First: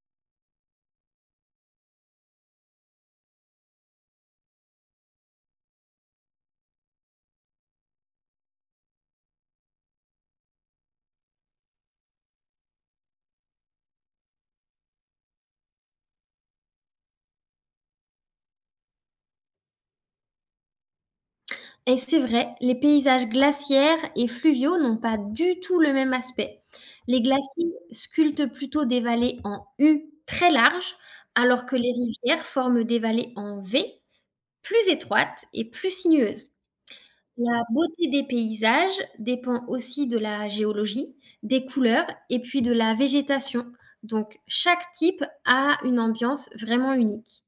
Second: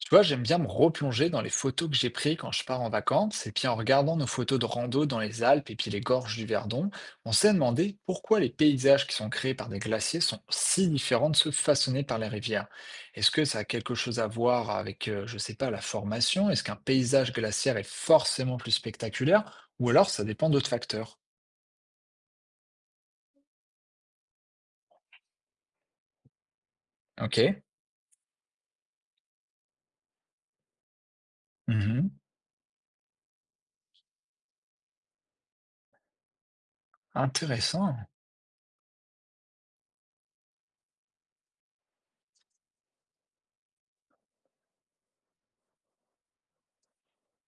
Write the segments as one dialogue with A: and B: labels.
A: Tu vois, j'aime bien me replonger dans les photos que j'ai prises quand je pars en vacances. Et puis en regardant nos photos de rando dans les Alpes et puis les gorges du Verdon, on s'est demandé pourquoi les paysages qui sont créés par des glaciers sont si différents de ceux façonnés par les rivières. Est-ce que ça a quelque chose à voir avec, je sais pas, la formation? Est-ce qu'un paysage glaciaire est forcément plus spectaculaire? Ou alors ça dépend d'autres facteurs?
B: Et c'est vrai, les paysages glaciaires et fluviaux n'ont pas du tout le même aspect. Les
A: Ok.
B: glaciers sculptent plutôt des vallées en U très larges, alors que les
A: Mhm.
B: rivières forment des vallées en V, plus étroites et plus sinueuses. La
A: Intéressant.
B: beauté des paysages dépend aussi de la géologie, des couleurs et puis de la végétation. Donc chaque type a une ambiance vraiment unique.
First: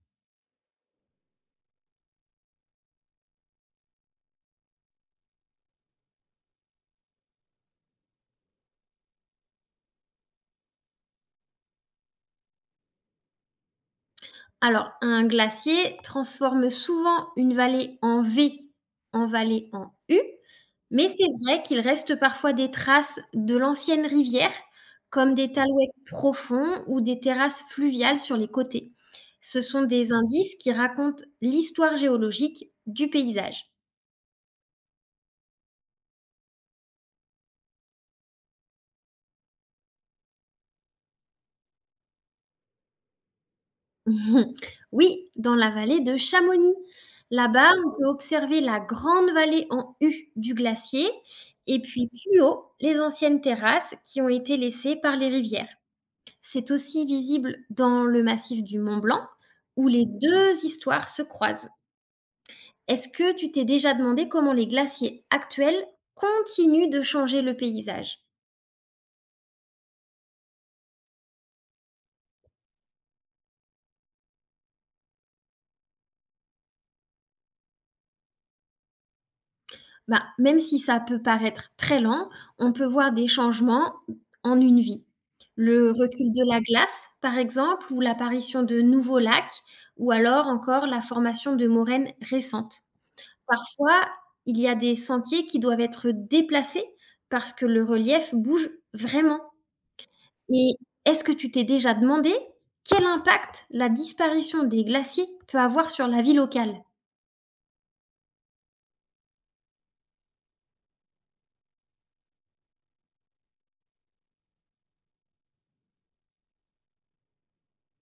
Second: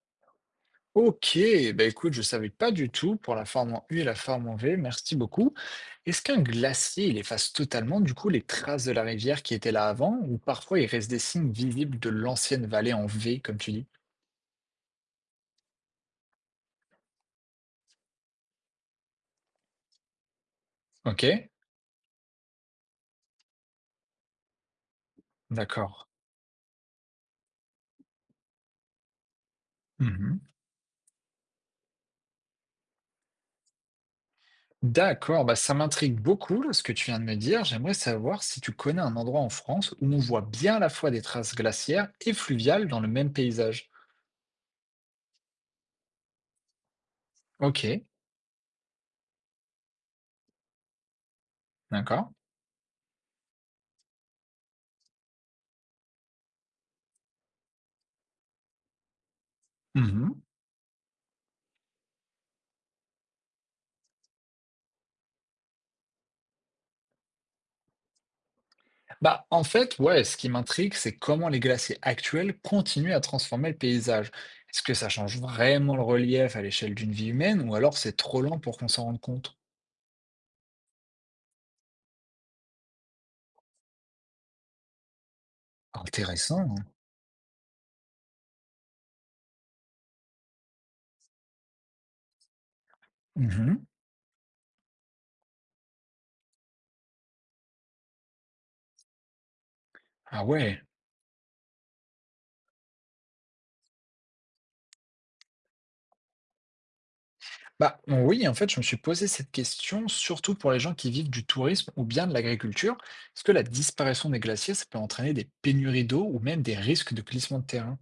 A: Ok, ben écoute, je savais pas du tout pour la forme en U et la forme en V, merci beaucoup. Est-ce qu'un glacier, il efface totalement du coup les traces de la rivière qui était là avant, ou parfois il reste des signes visibles de l'ancienne vallée en V, comme tu dis?
B: Alors, un glacier transforme souvent une vallée en V en vallée en U, mais
A: Ok,
B: c'est vrai qu'il reste parfois des traces de l'ancienne rivière, comme des talouettes
A: d'accord.
B: profonds ou des terrasses fluviales sur les côtés. Ce sont des
A: Mhm.
B: indices qui racontent l'histoire géologique du paysage.
A: D'accord, bah ça m'intrigue beaucoup là, ce que tu viens de me dire. J'aimerais savoir si tu connais un endroit en France où on voit bien à la fois des traces glaciaires et fluviales dans le même paysage.
B: Mhm. Oui, dans la vallée de Chamonix. Là-bas, ah,
A: Ok,
B: on peut observer la grande vallée en U du glacier et puis
A: d'accord.
B: plus haut, les anciennes terrasses qui ont été laissées par les rivières. C'est aussi visible dans le massif du Mont Blanc où les
A: Mhm.
B: deux histoires se croisent. Est-ce que tu t'es déjà demandé comment les glaciers actuels continuent de changer le paysage?
A: Bah, en fait, ouais, ce qui m'intrigue, c'est comment les glaciers actuels continuent à transformer le paysage. Est-ce que ça change vraiment le relief à l'échelle d'une vie humaine ou alors c'est trop lent pour qu'on s'en rende compte?
B: Bah, même si ça peut paraître très lent, on peut voir des changements en une vie. Le recul de la
A: Intéressant, hein.
B: glace, par exemple, ou l'apparition de nouveaux lacs, ou alors encore la formation de moraines récentes.
A: Mhm.
B: Parfois, il y a des sentiers qui doivent être déplacés parce que le relief bouge vraiment.
A: Ah
B: Et
A: ouais.
B: est-ce que tu t'es déjà demandé quel impact la disparition des glaciers peut avoir sur la vie locale?
A: Bah oui, en fait, je me suis posé cette question surtout pour les gens qui vivent du tourisme ou bien de l'agriculture. Est-ce que la disparition des glaciers, ça peut entraîner des pénuries d'eau ou même des risques de glissement de terrain?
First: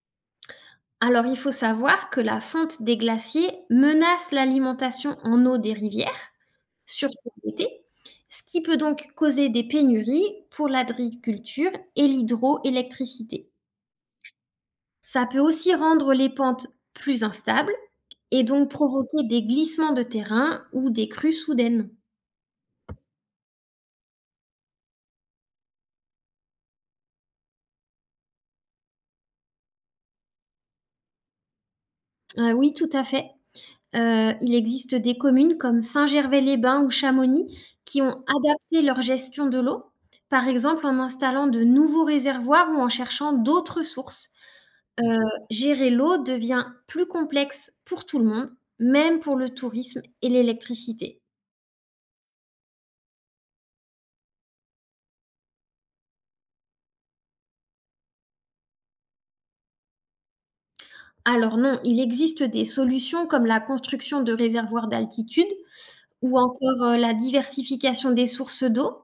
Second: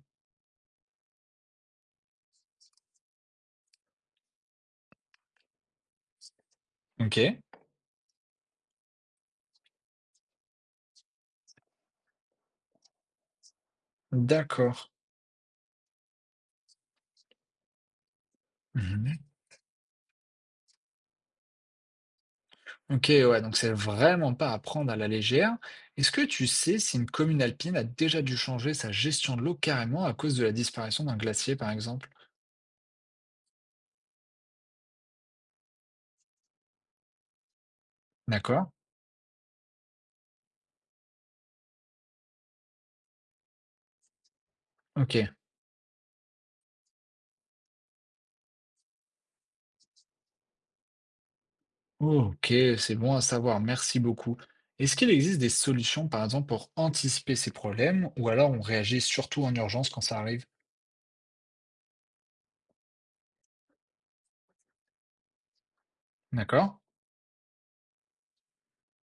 B: Alors, il faut savoir que la fonte des glaciers menace l'alimentation en eau des rivières,
A: Ok,
B: surtout l'été, ce qui peut donc causer des pénuries pour l'agriculture et l'hydroélectricité.
A: d'accord.
B: Ça peut aussi rendre les pentes plus instables et donc
A: Mhm.
B: provoquer des glissements de terrain ou des crues soudaines.
A: Ok, ouais, donc c'est vraiment pas à prendre à la légère. Est-ce que tu sais si une commune alpine a déjà dû changer sa gestion de l'eau carrément à cause de la disparition d'un glacier, par exemple?
B: Ah oui, tout à fait. Il existe des communes comme Saint-Gervais-les-Bains ou Chamonix qui ont
A: D'accord?
B: adapté leur gestion de l'eau, par exemple en installant de nouveaux réservoirs ou en cherchant d'autres sources.
A: Ok.
B: Heu, Gérer l'eau devient plus complexe pour tout le monde, même pour le tourisme et l'électricité.
A: Ok, c'est bon à savoir, merci beaucoup. Est-ce qu'il existe des solutions, par exemple, pour anticiper ces problèmes, ou alors on réagit surtout en urgence quand ça arrive?
B: Alors non, il existe des solutions comme la construction de réservoirs d'altitude ou
A: D'accord?
B: encore, la diversification des sources d'eau.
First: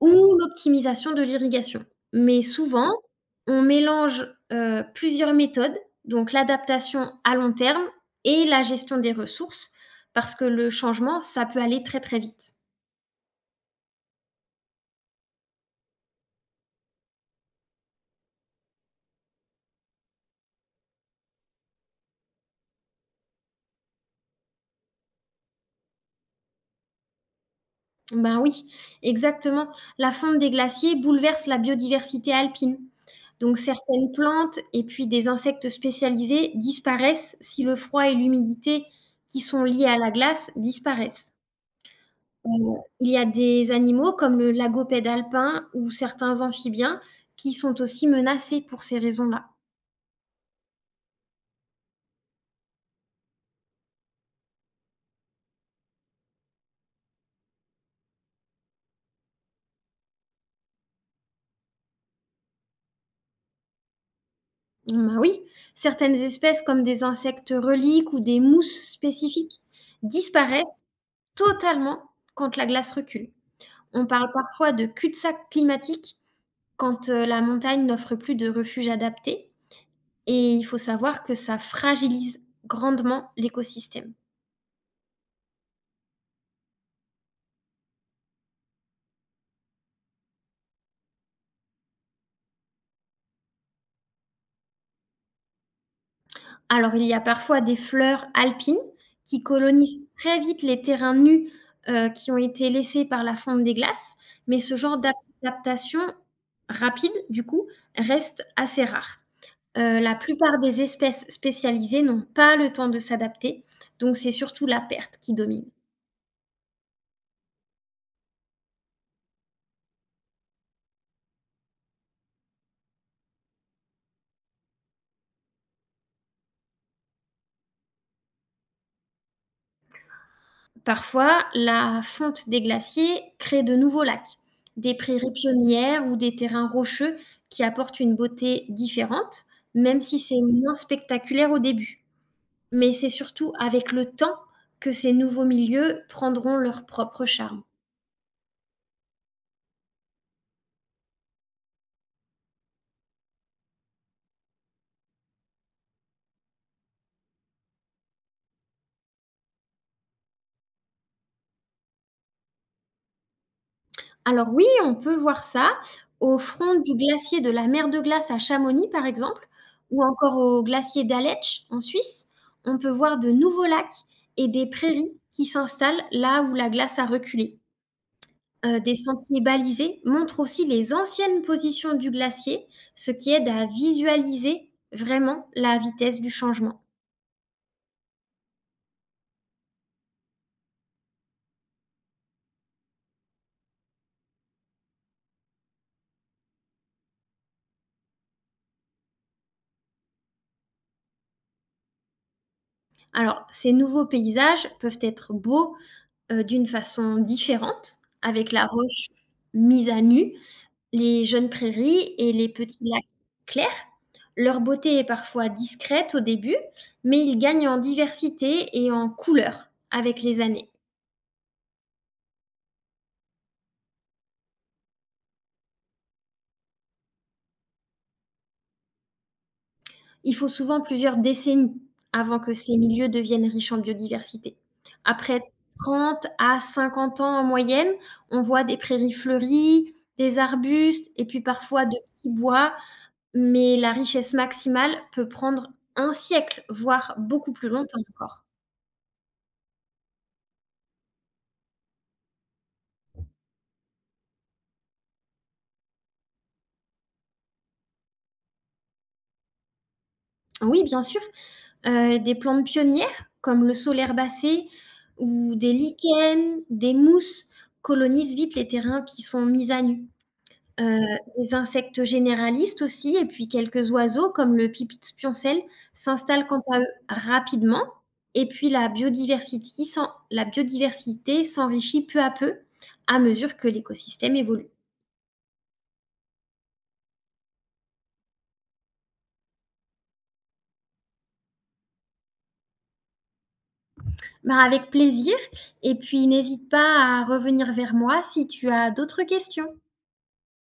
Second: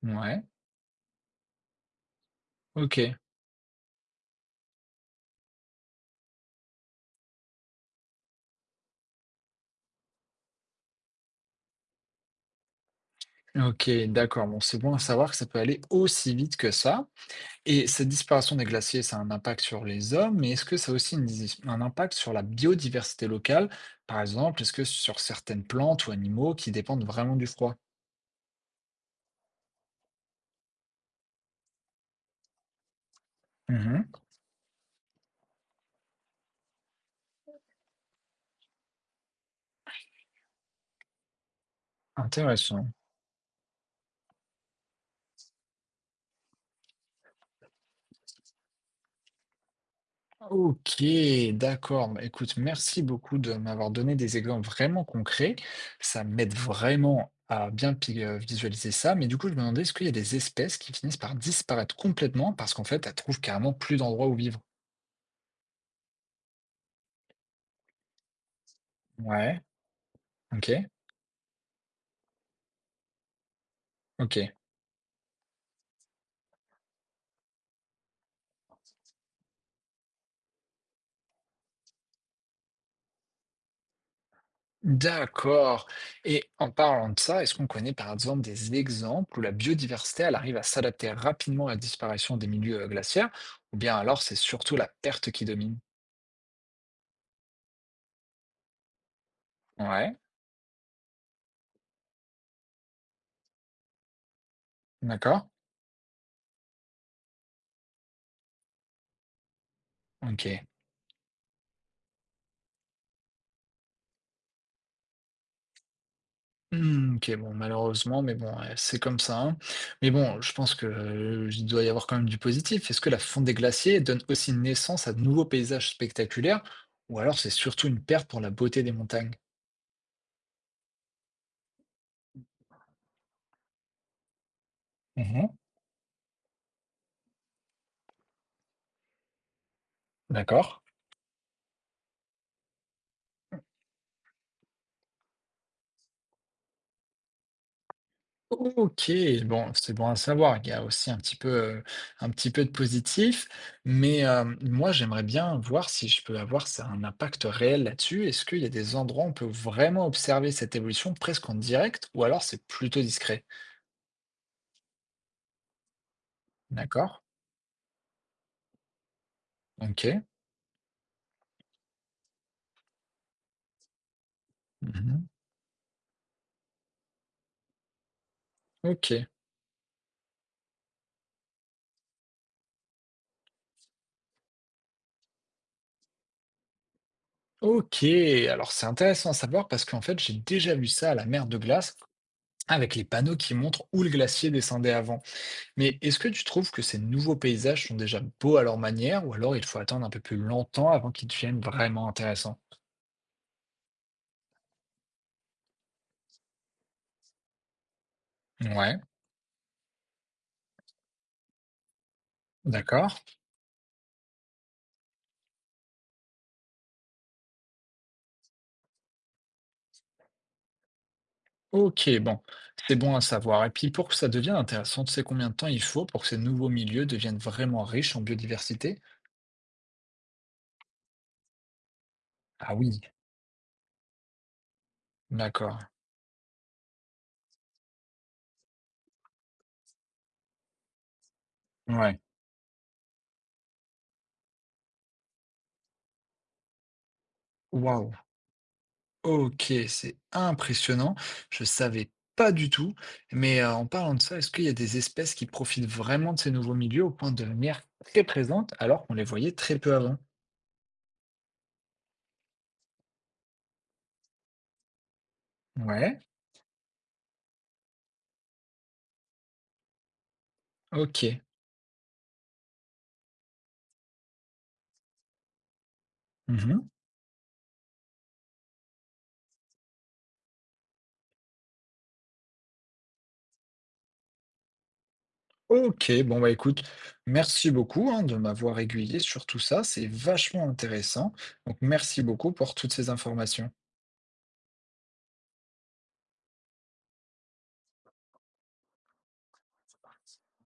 B: Ou
A: Ouais.
B: l'optimisation de l'irrigation. Mais souvent,
A: Ok.
B: on mélange, plusieurs méthodes, donc l'adaptation à long terme et la gestion des ressources, parce que le changement, ça peut aller très, très vite.
A: Ok, d'accord. Bon, c'est bon à savoir que ça peut aller aussi vite que ça. Et cette disparition des glaciers, ça a un impact sur les hommes, mais est-ce que ça a aussi un impact sur la biodiversité locale? Par exemple, est-ce que sur certaines plantes ou animaux qui dépendent vraiment du froid?
B: Ben, oui, exactement. La fonte des glaciers bouleverse la biodiversité alpine. Donc
A: Mhm.
B: certaines plantes et puis des insectes spécialisés disparaissent si le froid et l'humidité qui sont liés à la glace disparaissent. Heu,
A: Intéressant.
B: il y a des animaux comme le lagopède alpin ou certains amphibiens qui sont aussi menacés pour ces raisons-là.
A: Ok, d'accord. Bah, écoute, merci beaucoup de m'avoir donné des exemples vraiment concrets. Ça m'aide vraiment à bien visualiser ça. Mais du coup, je me demandais, est-ce qu'il y a des espèces qui finissent par disparaître complètement parce qu'en fait, elles trouvent carrément plus d'endroits où vivre?
B: Ben oui, certaines espèces comme des insectes reliques ou des mousses
A: Ouais,
B: spécifiques
A: ok,
B: disparaissent totalement quand la glace recule. On parle
A: ok.
B: parfois de cul-de-sac climatique quand, la montagne n'offre plus de refuge adapté et il faut savoir que ça fragilise grandement l'écosystème.
A: D'accord. Et en parlant de ça, est-ce qu'on connaît par exemple des exemples où la biodiversité, elle arrive à s'adapter rapidement à la disparition des milieux glaciaires, ou bien alors c'est surtout la perte qui domine?
B: Alors, il y a parfois des fleurs alpines qui colonisent
A: Ouais,
B: très vite les terrains nus, qui ont été laissés par la fonte des glaces, mais ce genre
A: d'accord.
B: d'adaptation rapide, du coup, reste assez rare. La
A: Ok.
B: plupart des espèces spécialisées n'ont pas le temps de s'adapter, donc c'est surtout la perte qui domine.
A: Hmm, ok, bon, malheureusement, mais bon, ouais, c'est comme ça, hein. Mais bon, je pense que il doit y avoir quand même du positif. Est-ce que la fonte des glaciers donne aussi naissance à de nouveaux paysages spectaculaires, ou alors c'est surtout une perte pour la beauté des montagnes?
B: Parfois, la fonte des glaciers crée de nouveaux lacs, des prairies
A: Mhm,
B: pionnières ou des terrains rocheux qui apportent une beauté différente, même si c'est moins
A: d'accord.
B: spectaculaire au début. Mais c'est surtout avec le temps que ces nouveaux milieux prendront leur propre charme.
A: Ok, bon, c'est bon à savoir. Il y a aussi un petit peu de positif, mais hem, moi, j'aimerais bien voir si je peux avoir ça un impact réel là-dessus. Est-ce qu'il y a des endroits où on peut vraiment observer cette évolution presque en direct ou alors c'est plutôt discret?
B: Alors oui, on peut voir ça au front du
A: D'accord.
B: glacier de la mer de glace à Chamonix, par exemple, ou
A: Ok.
B: encore au glacier d'Aletsch en Suisse. On peut voir de nouveaux lacs et des prairies
A: Mmh.
B: qui s'installent là où la glace a reculé. Des
A: Ok.
B: sentiers balisés montrent aussi les anciennes positions du glacier, ce qui aide à visualiser vraiment la vitesse du changement.
A: Ok, alors c'est intéressant à savoir parce qu'en fait, j'ai déjà vu ça à la mer de glace avec les panneaux qui montrent où le glacier descendait avant. Mais est-ce que tu trouves que ces nouveaux paysages sont déjà beaux à leur manière ou alors il faut attendre un peu plus longtemps avant qu'ils deviennent vraiment intéressants?
B: Alors, ces nouveaux paysages peuvent être beaux, d'une façon différente, avec la
A: Ouais,
B: roche mise à nu, les jeunes prairies et les petits lacs
A: d'accord.
B: clairs. Leur beauté est parfois discrète au début, mais ils gagnent en diversité et en couleur avec les années.
A: Ok, bon, c'est bon à savoir. Et puis pour que ça devienne intéressant, tu sais combien de temps il faut pour que ces nouveaux milieux deviennent vraiment riches en biodiversité?
B: Il faut souvent plusieurs décennies avant que
A: Ah
B: ces
A: oui,
B: milieux deviennent riches en biodiversité. Après
A: d'accord.
B: 30 à 50 ans en moyenne, on voit des prairies fleuries, des arbustes et puis parfois de
A: Ouais.
B: petits bois, mais la richesse maximale peut prendre un siècle, voire beaucoup plus longtemps
A: Waouh.
B: encore.
A: Ok, c'est impressionnant. Je savais pas du tout. Mais en parlant de ça, est-ce qu'il y a des espèces qui profitent vraiment de ces nouveaux milieux au point de devenir très présentes alors qu'on les voyait très peu avant?
B: Oui, bien sûr. Des plantes pionnières comme le saule herbacé ou des
A: Ouais,
B: lichens, des mousses colonisent vite les terrains qui sont mis à nu. Heu,
A: ok.
B: des insectes généralistes aussi et puis quelques oiseaux comme le pipit spioncelle s'installent quant à eux
A: Mhm.
B: rapidement et puis la biodiversité s'enrichit peu à peu à mesure que l'écosystème évolue.
A: Ok, bon bah écoute, merci beaucoup hein, de m'avoir aiguillé sur tout ça, c'est vachement intéressant. Donc merci beaucoup pour toutes ces informations.
B: Bah, avec plaisir et puis n'hésite pas à revenir vers moi si tu as d'autres questions.